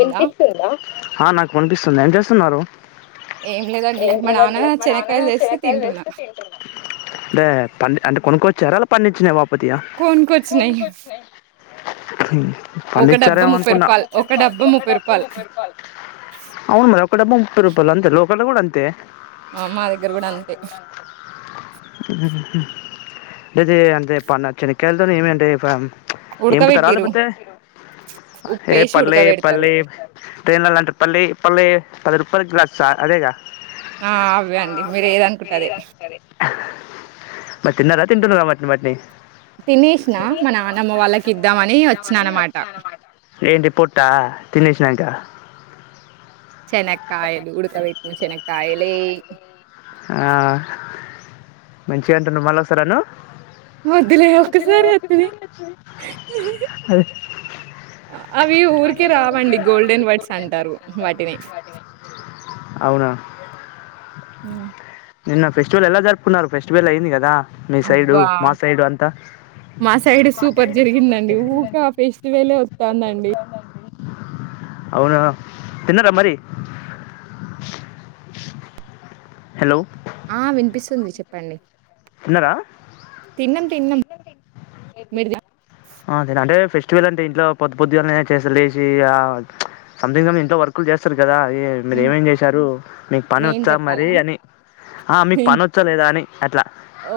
ఉందా హా నాకు వనిపిస్తుంది ఏం చేస్తున్నారూ. ఏం లేదండి ఏం మా నాన్న లేదండి మా చెనక్కాయలు నాన్నా తెస్తే శనక్కాయలు తింటున్నా తెస్తే తింటున్న. అంటే పండ్ అంటే కొనుక్కొచ్చార లేపోత్ పండించిన బాపతియా. కొనుకొచ్చినాయి ఒక డబ్బా పండిచ్చారేమో ముప్పై అనుకున్న. రూపాయలు ఒక డబ్బా ముప్పై రూపాయలు అవును మరి ఒక్క డబ్బా ముప్పై రూపాయలు అంతే లోకల కూడా అంతే. ఆ, మా దగ్గర కూడా అంతే ఉహు అయితే యెప్పన్న చనిక్కాయల్తోని యేమి అంటే ఏంపుతరా ఉడకబెట్టిరు లేపొతే ఏ ఉప్పేసి పల్లి ఉడకబెడతారు పల్లి ట్రైన్లల్ల అంటరు పల్లె పల్లె పది రూపాల గ్లాస్ సార్ అదేగా. అవే ఆ అండి అదే మీరు అండి ఏదనుకుంటే మీరు అదే ఏదనుకుంటె అదె. తిన్నారా తింటున్నరా వాట్ని వాట్ని. తినేసిన తినేశ్నా మా వాళ్ళకి నాన్నమ్మ ఇద్దామని వచ్చిన వాళ్ళకిద్దామని అనమాట వచ్చినన్నమాట. ఏంటి పొట్టా తినేశినంక. చెనక్కాయలు ఉడుకవెట్టిన చెనక్కాయలే. ఆ మంచిగంటున్నవ్ మల్లొసరను. వద్దులే ఒకసారి వస్తుంది వద్దు [unintelligible] అవీ ఊరికే రావండి గోల్డెన్ వర్డ్స్ అంటారు వాటిని. అవునా. ఉ నిన్న ఫెస్టివల్ ఎలా జరుపుకున్నారు ఫెస్టివల్ అయింది కదా మీ సైడూ అబ్బా మా సైడు అంతా. మా సైడ్ సూపర్ జరిగిందండి ఊకా ఫేస్టివేలే ఒస్తందండి. అవునా తిన్నర మరి. హలో. ఆ వినిపిస్తుంది చెప్పండి. తిన్నారా తిన్నం తిన్నం మీరుద అంతే అంటే ఫెస్టివల్ అంటే ఇంట్లో పొద్దు పొద్దుగాల్నే చేస్త లేసీ ఆ సంథింగ్ మీరు ఇంట్లో వర్కులు చేస్తరు కదా మీరు హ్మ్. ఏమేం చేశారు మీకు పని నేను ఒచ్చా మరీ జెప్పాలా? అని. ఆ మీకు నేను పని వచ్చా లేదా అని అట్లా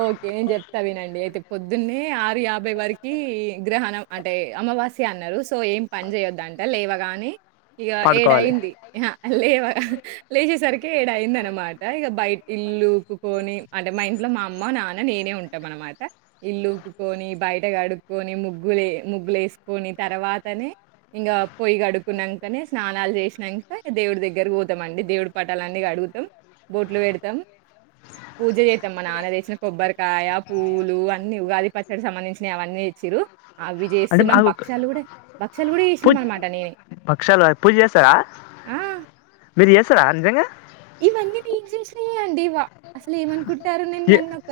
ఓకే నేను చెప్తా వినండి అయితే పొద్దున్నే ఆరు యాభై వరకి గ్రహణం అంటే అమావాస్య అన్నారు సో ఏం పని చేయొద్దాని అంటే లేవగాని ఇక పాడుకోవాలి ఏడయింది లేవ లేచేసరికి ఏడ అయింది అనమాట ఇక బయట ఇల్లు ఉక్కుకొని అంటే మం ఇట్లో మా అమ్మ నాన్న నేనే ఉంటాం అనమాట ఇల్లుూకుకొని బయట కడుకోని ముగ్గులే లూ వెసుకొని తర్వాతనే ఇంకా పొయ్య కడుకున్నాకనే స్నాలు చేసినాక దేవుడి దగ్గర పోతామండి దేవుడి పటాలన్నీ గడుత పోతాం బోట్లు పెడతాం పూజ చే మా నాన్న తెచ్చిన కొబ్బరికాయ పూలు అన్ని ఉగాది పచ్చడికి సంబంధించిన అవన్నీ తెచ్చిరు అవి అంటే చేస్తున్నాం మాకు ఒక భక్షాలులు కూడా భక్షలు కూడా పూజ చేసినాం అనమాట నేను పక్షాలు పూజ చేస్తారా మీరు చేస్తారా నిజంగా ఇవన్నీ నేను చేసినవె అండి ఇవా అసలు ఏమనుకుంటారు నేను ఏ- నన్ను ఒక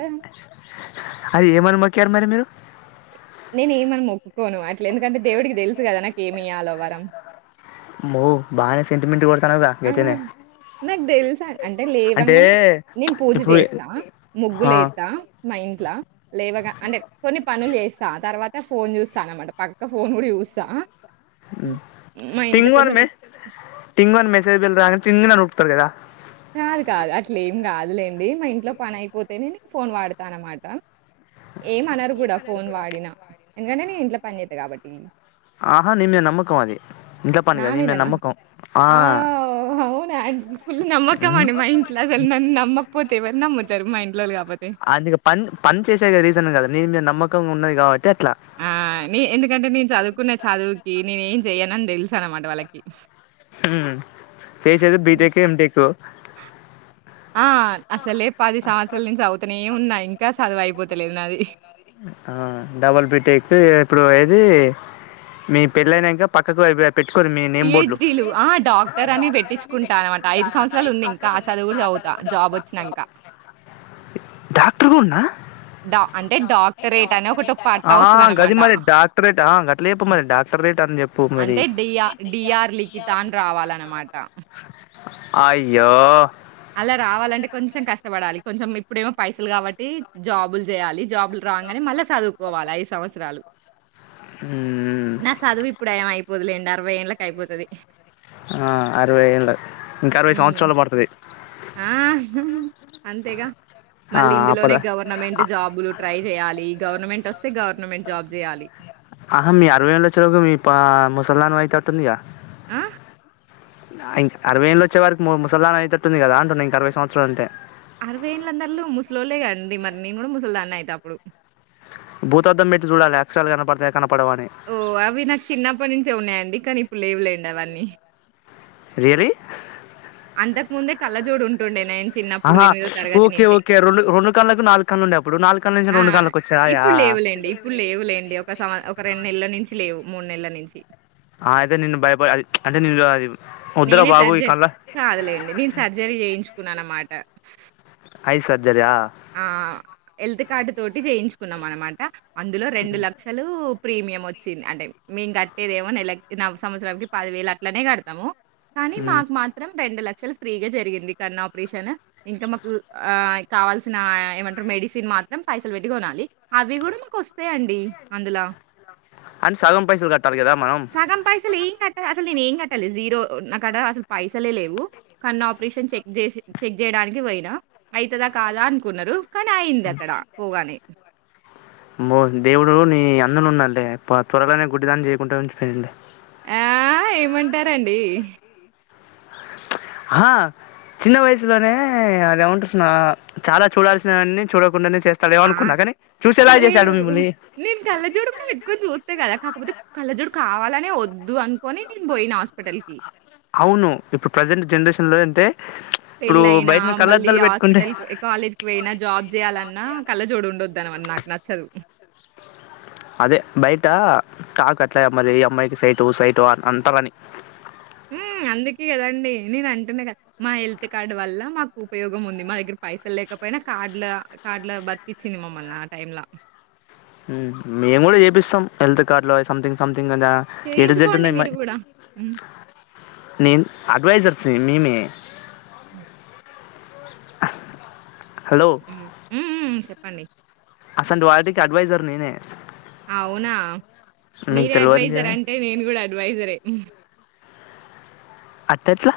అది ఏమనిమొక్కారు మరి మీరు నేను ఏమని మొక్కుకోను అట్లా ఎందుకంటే దేవుడికి తెలుసు కదా నాకీ ఏమి ఆవ్వాలోవారం ఆమ్మో బానే సెంటిమెంట్ కొతానుగా ఆ! ఎత్తనే నాకు తెలుసా అంటే లేవంగానే నేను పూజ ఇప్పుడు చేస్తా ముగ్గులుస్తా మా ఇంట్లో లేవగా అంటే కొన్ని పనులు చేస్తా తర్వాత ఫోన్ చూస్తా అనమాట పక్క ఫోన్ కూడా చూస్తా తింగన్ మే తింగన్ మే బిల్ రా తిన్ని తిం అని ఊపుతరుకదా కాదు కాదు అట్లే ఏం కాదులేండి మా ఇంట్లో పని అయిపోతేనే నేను ఫోన్ వాడతాన అనమాట అ ఏమ అనరు కూడా ఫోన్ వాడినా ఎందుకంటే నే ఇంట్లో పని చేతా కాబట్టి ఆహా నిన్ను నమ్మకం మాది నామీదనా ఆ అవునా ఫుల్ నమ్మకం ఇక్కమండి మా ఇంట్లో అసలు నన్ను నమ్మకపోతేవని నమ్ముతారు మా ఇంట్లో కాకపోతే రీసన్ కదా నీమీద నమకం ఉన్నది కావట్టి ఆ నీ ఎందుకంటే నేను చదువుకున్న చదువుకి నేను ఏం చెయనని తెలుసాను అన్నమాట వాళ్ళకి చేసది బిటెకు ఎం టేకు ఆ అసలే పది సంవత్సరాల నుంచి అవుతనే ఉన్నా ఇంకా చదువుయిపోతలేదు నాది ఆ డబల్ బిటక్ ఎప్పుడు ఏది మీ పెళ్ళనాంకా పక్కకు అభిప్రాయం పిహెచ్డీ లు ఆ డాక్టర్ అని పెట్టించుకుంటా అన్నమాట ఐదు సంవత్సరాలు ఉంది ఇంకా చదువు కూడా చదువుతా తా జాబ్ వచ్చినాంక డాక్టర్ కూడాన్నా డ హా గది వస్తదనమాట. మరి డాక్టరేట్ గట్ల చెప్పు మరి డాక్టరేట్ అని చెప్ పూ మరి అంటే డిఆ డిఆర్ లిఖిత అని రావాలనమాట. అయో అలా రావాలంటే కొంచెం కష్టపడాలి కొంచెం ఇప్పుడేమో పైసలు కాబట్టి జాబులు చేయాలి జాబులు రాంగానే మళ్ళా చదువుకోవాలి ఐదు సంవత్సరాలు మ్మ్ నా చదువు ఇప్పుడు ఏ అయిపోదులేండి అరవై ఏళ్ళకి అయిపోతుది ఆ అరవై ఏళ్ళ ఇంకా అరవై హ్మ్. సంవత్సరాలు పడుతుది ఆ అంతేగా ఆ మళ్ళీ అప్పటి ఇందులోనే లోనే గవర్నమెంట్ జాబులు ట్రై చేయాలి గవర్నమెంట్ వస్తే గవర్నమెంట్ జాబ్ చేయాలి ఆహా మీ అరవై ఏలో వచ్చరకు మీ ముసల్మాన్ అయితే అటుందిగా ఆ ఇంక అరవై ఏళ్ళు వచ్చే వకి ముసలధాన్ అవుతటట్టుంది కదా అంటును ఇంక అరవై సంవత్సలు అంటే అరవై ఏళ్ళందరలు ముసలోలే కదండి. మరి నేను కూడా ముసలదాన్నే అయితే అప్పుడు. బూతద్దం పెట్టి చూడాలె అక్షరాలు కనపడతయి. ఓ అవి నాకు చిన్నప్పటి నుంచె ఉన్నయండి. కానీ ఇప్పుడు లేవులేండి అవన్నీ. రియల్లీ అంతకు ముందే కళ్ళజోడు ఉంటుండే నేను చిన్నప్పుడు ఆహా ఎనిమిదో తరగతి ఓకే నుంచే. ఓకే రెండు రెండు కళ్ళలకు నాలుగు కళ్ళు ఉండే అప్పుడు. నాలుగు కళ్లు నుంచి ఆ! రెండు కళ్ళలకు వచ్చాయాయా. ఇప్పుడు లేవులేండి ఇప్పుడు లేవులేండి. ఒక సంవ ఒక రెండు నెలల నుంచి లేవు మూడు నెలల నుంచి. ఆ అయితే నిన్ను భయపడి అది అంటే ని అది వద్దురా నేనే బాబు ఈ సర్జరీ కళ్ళ కాదులేండి. నేను సర్జరీ చేయించుకున్నా అనమాట. ఐ సర్ ఆ హెల్త్ కార్డు తోటి చేయించుకున్నం అనమాట అందులో రెండు లక్షలు ప్రీమియం వచ్చింది. అంటే మేము కట్టేదేమో నెలకు న సంవత్సరాంనికి పది వేలు అట్లనే కడతము. కానీ మాకు మాత్రం రెండు లక్ షలు ఫ్రీగా జరిగింది కన్ను ఆపరేషన్ ఇంకా మాకు కావల్ ఆ ఏమంటరు మెడిసిన్ మాత్రం పైసలు పెట్టి కొనాలి. అవి కూడా మాకు వస్తయండి అందులా. అండ్ సగం పైసలు కట్టాలి కదా మనం. అంటే అసలు నేను ఏం కట్టలె జీరో నాకాడ అసలు పైసలే లేవు, కన్నా ఆపరేషన్ చెక్ చేసి చెక్ చేయడా నికి పోయినా అవుతదా కాదా అనుకున్నరు కానీ అయింది అక్కడ పోగానే. అమ్మో దేవుడు నీ అన్నలు ఉన్నడులే త్వరగానే గుడ్డి దాన్ని చేయకుండా ఉంచిపోయిండు. ఆ ఏమంటారండి. ఆ చిన్న వయసులోనే అదేమంటుస్తున్నా చాలా చూడాల్సినవన్ని చూడకుండనే స్తడేమో ఆ! అనుకున్నా కానీ లేదు మిమ్మల్ని నేను కళ్ళజోడు కూడా పెట్టుకొని చూస్తే కదా, కాకపోతే కళ్ళజూడు కావాల నేను వద్దు అనుకొని నేను పోయినా హాస్పిటల్ కి. అవును ఇప్పుడు ప్రజెంట్ జనరేషన్ లో అంటే ఇప్పుడు పెళ్ళయినా, బయటన మళ్ళీ కళ్ళద్దాలు పెట్టుకుంటే హాస్పిటల్ కాలేజ్ కి పోయినా, జాబ్ చేయాలన్నా కళ్ళజోడు ఉండొద్దన్న మరి నాకు నచ్చదు. అదే బయట టాక్ అట్లా మరి ఈ అమ్మాయికి సైట్ సైట్ అని అంటరని. హ్మ్. అందుకే కదండి నేను అంటున్నా కదా మా హెల్త్ కార్డ్ వల్ల మాకు ఉపయోగం ఉంది. మా దగ్గర పైసలు లేకపో పోయినా కార్డ్ లా కార్డ్ లా బతికించిది మమ్మల్ని ఆ టైమ్లా. హ్ మేము కూడా చేపిస్తాం హెల్త్ కార్డ్ లు అవి సంథింగ్ సం థింగ్ అని ఆ ఎటు జేడ్డు చేయించుకోండి ఉన్నయి మాయి. మీరు గూడా. హ్మ్. నేను అడ్వైజర్స్ని మేమే. హ్ హలో హుహూ చెప్పండి. అసొంటివాటికి అడ్వైజర్ నేనే. అవునా మీకు మీరే తెలియదు అడ్వైజర్ కదా అంటే నేను కూడా అడ్వైజరే. అట్లేట్లా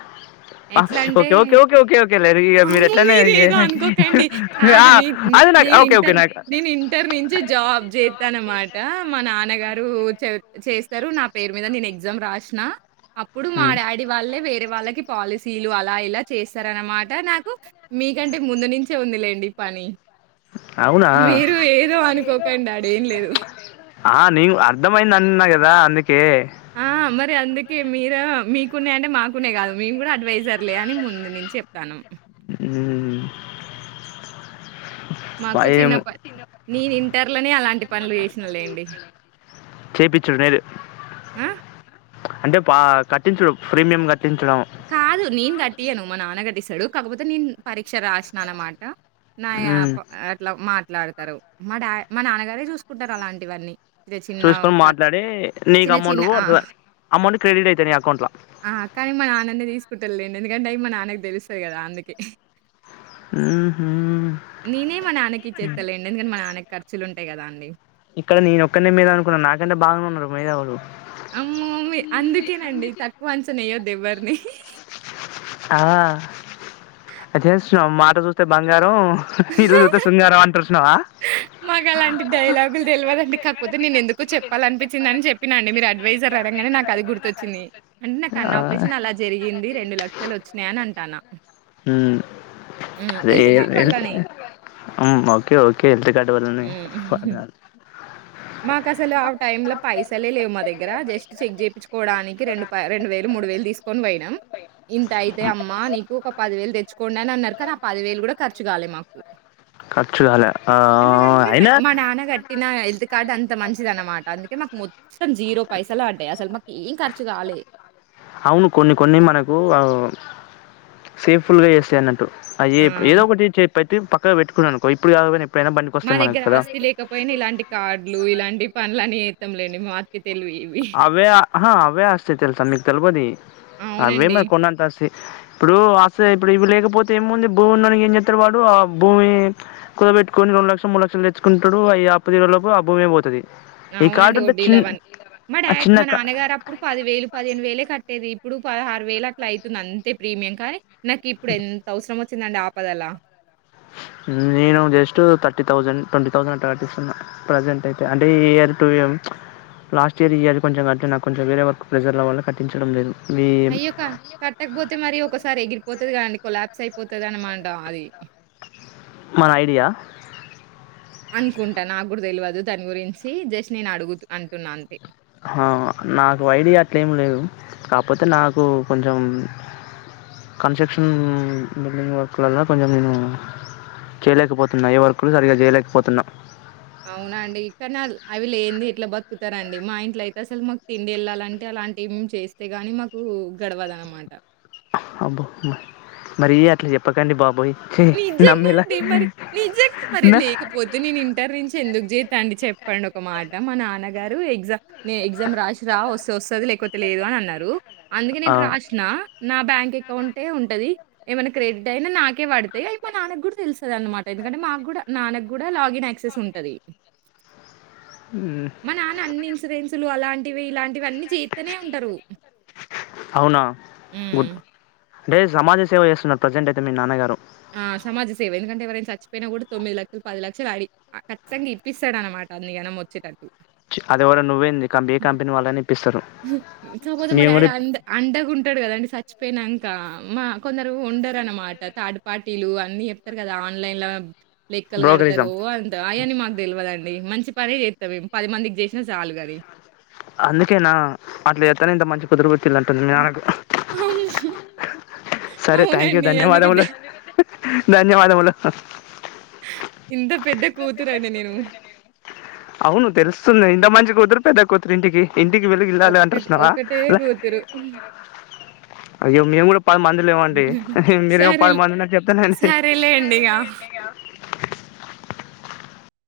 ఆ ఎట్లంటే ఓకే ఓకే ఓకే ఓకే లే ఇగ మీరు అమ్మో! ఎట్లన్నా మీరేదో అనుకోకండి. ఆ కాదు నే హ్మ్. అది నాకు నేను ఓకే ఓకే ఇంటర్ నాకు నేను ఇంటర్ నుంచి జాబ్ చేత్తా అనమాట మా నాన్నగారు చె చేస్తరు నా పేరు మీద. నేను ఎగ్జామ్ రాశిన అప్పుడు మా రాసిన డాడీ వాళ్లే వేరే వాళ్ళకి పాలసీలు అలా ఇలా చేస్తారన్నమాట. నాకు మీకంటే ముందు నుంచే ఉందిలేండి పని. కాలేజ్ అవునా మీరు ఏదో అనుకోకండి ఆడ ఏం లేదు. ఆ నేను అర్ధమయింది అన్నా కదా అందుకే. ఆ! మరి అందుకే మీరు మీకున్నయి అంటే మాకున్నయి కాదు. మేము కూడా అడ్వైజర్లే అని ముందు నుంచి చెప్తాన్నాం. ఉహ్ మాకు చిన్నప్ప నేను ఇంటర్లనే అలా ంటి పనులు చేసిన లేండి. చేపించుడు లేదు ఆ అంటే పా కట్టిండు చూడు ప్రీమియం క కాదు నేను కట్టియను మా నాన్న కట్టిస్తాడు కాకపోతే నేను పరీక్ష రాసినాను అన్నమాట నాయా మ్మ్ అట్లా మాట్లాడతారు మా డా మా నాన్నగారే చూసుకుంటారు అలాంటివన్నీ చిన్న చిన్న చూసుకొని ఖర్ మాట్లాడి నీకు చిన్న అమౌంట్ చిన్న ఆ! పడుతుందిా అమౌంట్ క్రెడిట్ అయితే నీ అకౌంట్ లో కుటల్ండి ఎందుకంటే అవి మ మా నాన్నకి తెలుస్తుంది కదా అందుకే నేనే మా నాన్నకి ఇచ్చేస్తాలేండి ఎందుకంటే మన నాన్నకి ఖర్చులు ఉంటా టయ్ కదా అండి ఇక్కడ నేను ఒక్కన్నే మేధావి అనుకున్నా నాకంటే బాగానే ఉన్నారు మేధావులు అమ్మో అందుకేనండి తక్కువ అంచన యెయ్యొద్దు ఎవ్వరిని ఆ అట జేస్తున్నాం మాట చూస్తే బంగారం ఇల్ శుంగార అంట మాకు అలాంటి డైలాగులు తెలివ దండి కాకపోతే నేను ఎందుకు చెప్తా వాళ్ళ అనిించిందని చెప్పినం మీరు అడ్వైజర్ అరంగానే నాకు అది గు వచ్చినయ్ అంటే నాకు అన్న ఆ ఆపరేషన్ అలా జరిగింది రెండు లక్షలు వచ్చినాయి అని అంటాను ఉ అదే హెల్త్ కార్డ్ వల్లనే. ఓకే ఓకే హ మాకు అసలు ఆ టైమ్ లో పైసలే లేవు మా దగ్గర జస్ట్ చెక్ చేపిచుకోవడానికి రెండు రెండు వేలు మూడు వేలు దీసుకొని పోయినా ఇంత అయితే అమ్మా నీకు ఒక పదివేలు తెచ్చ తెచ్చుకోండి అన్నారు కక నా పది వేలు కూడా ఖచు కాలదు మాకు ఖర్చు కాలే ఆ ఎందుకంట అయినా మా నాన కట్ిన ఇది అంత మంచిది అనమాట అందుకే మాకు మొత్తం జీరో పైసలు పడ్డాయి అసలు మాకు ఏం ఖర్చు కాలే అవును కొన్ని కొన్ని మనకు సేఫ్ ఫుల్ గా చేస్తాయ అన్నట్టు అ ఆ! ఏదో ఒకటి చెప్పట్టి పక్క పెట్టుకున్నానుకో ఇప్పుడు కాకపోయినా ఎప్పుడైనా బండికి మా వస్తాయి మనకు దగ్గర కదా ఆస్తి లేకపోయినా ఇలాంటి కార్డులు ఇలాంటి పనులని జేతం లేండి మార్కెట్ అవే అవే అస్తి తెలుస మీక్ తెల్బోది అవే అవునండి. మరి కొండంత అస్తతి ఇప్పుడు అసలు ఇప్పుడు ఇవి లేకపోతే ఏంముంది భూమి ఉన్నోనికి ఏం చెతారు వాడు ఆ భూమి పెట్టుకని రండు లక్షల మూ లక్షలు తెచ్చుకుంటడు అ ఆపదల లోపు అభోమే పోతుది అవునండి. ఈకాడుంట చిన్ వడ్డీలవన్నీ. మా ఆ డాడీ చిన్న మా కా నాన్నగారు అప్పుడు పది వేలు పదిహేను వేలే కట్టేది ఇప్పుడు పదహరు వేల అట్లా అవుతుంది అంతే ప్రీమియం కానీ నాకు ఇప్పుడు ఎంత అవసరం వ చినండి ఆపదలా నేను just thirty thousand twenty thousand అట్ట కట్టిస్తున్నా ప్రజెంట్ అయితే అంటే ఈ year two year last year ఇయాలి కొంచం అట్ నా కొెం వేరే వకు ప్రెజర్ల వల్ల కటించడం లేదు మీ అయ్యోక కట్టకపోతే మరి ఒకసారి ఎగిరిపోతుది కదండి కొలాప్స్ అయిపోతద అనమాంటం అది మన అఐడయా అనుకుంటాను నాకు కూడా తెలియదు దని గురించి జస్ట్ నేను అడుగు అంటున్నా అంతే నాకు ఐడియా అట్లేమి లేదు కాకపోతే నాకు కొంచెం కన్స్ట్రక్షన్ బిల్డింగ్ వర్క్లలో కొంచెం నేను చేయలేకపోతున్నాయి ఏ వర్కులు సరిగ్గా చేయలేకపోతున్నా అవున అండి కానీ అవి లేని ఇట్లా బతుకుతారంండి మా ఇంట్ల అయితే అసలు మాకు తిండి వెళ్ళాలంటే అలా అలాంటి ఏం చేస్తే గాని మాకు గడవద అన్నమాట అబ్బో మరి అట్లా చెప్పకండి బాబోయ్ ఛీ, నిజంగా నమ్మేలా అండి మరి నిజంగా మరి నా- లేకపోతే నేను ఇంటర్ నుంచి ఎందుకు చే తండడి చెప్పండి ఒక మాట మా నాన్నగారు ఎగ్జామ్ నే ఎగ్జామ్ రాసి రా వస్తు వస్తుంది లేకపోతే లేదు అని అన్నారు అందుకే ఆ నేను నా రా్రాసిన నా బ్యాంక్ అకౌంటే ఉంటది ఏమైనా క్రెడిట్ అయినా నాకే పడుతు అ అయి మా నాన్నకు కూడా తెలుసద అనమాట ఎందుకంటే మాకు కూడా నాన్నకు కూడా లాగిన్ యాక్సెస్ ఉంటది ఉంటది మా నాన్న అన్ని ఇన్సూరెన్సులు అలాంటివి ఇలాంటివి అన్నిీ చేీతనే ఉంటరు అవునా ఉమ్ గుడ్ అంటే సమాజ సేవ చేస్తున్నారు ప్రజెంట్ అయితే మీ నాన్నగారు ఆ సమాజ సేవ ఎందుకంటే ఎవరైనా చచ్చిపోయినా కూడా తొమ్మిది లక్షలు పది లక్షలు అడి ఖచ్చింగా ఇప్పిస్తాడ అనమాట అల్లి గనం వచ్చేటట్లు చి అదివరాష్ట్ర నువ్వేంది ఏ కంపెనీ వాళ్ళఅయినా ఇప్పిస్తారు సపోజ్ మా మేము డాడీ కూడా అంద అండగుంటాడు కదండి సచ్ పోనాంక మా కొందరు ఉండర అన్నమాట తాడు పార్టీలు అన్ని చెప్తారు కదా ఆన్లైన్ లో లెక్కలు బ్రోకరిజం కడతారు అంతా అని మాకు తెలియదండి మంచి పనే జేతావ్ మేం పది మందికి చేసినా చాలు కానీ అందుకేనా అట్లా ఎత్తానే ఇంత మంచి కుదురు పిల్లంటుంది నాకు అవును. సరే థ్యాంక్ యూ అవునండి. అందుకే ద ధన్యవాదములు ధన్యవాదములు ఎంత పెద్ద కూతురన్డి నేను అవును తెలుస్తుంది ఇంత మంచి కూతురు పెద్ద కూ తురు ఇంటికి ఇంటికి వెలుగు ఇల్లాలు అంటర్ ఒక్కటి సునవా ఒకటే కూతురు. అయ్యో మేము కూడా పది మందిలు ఏమండి మీరేమో పది సరేలే. మంది అ చెప్తానండి సరేలేండిగ.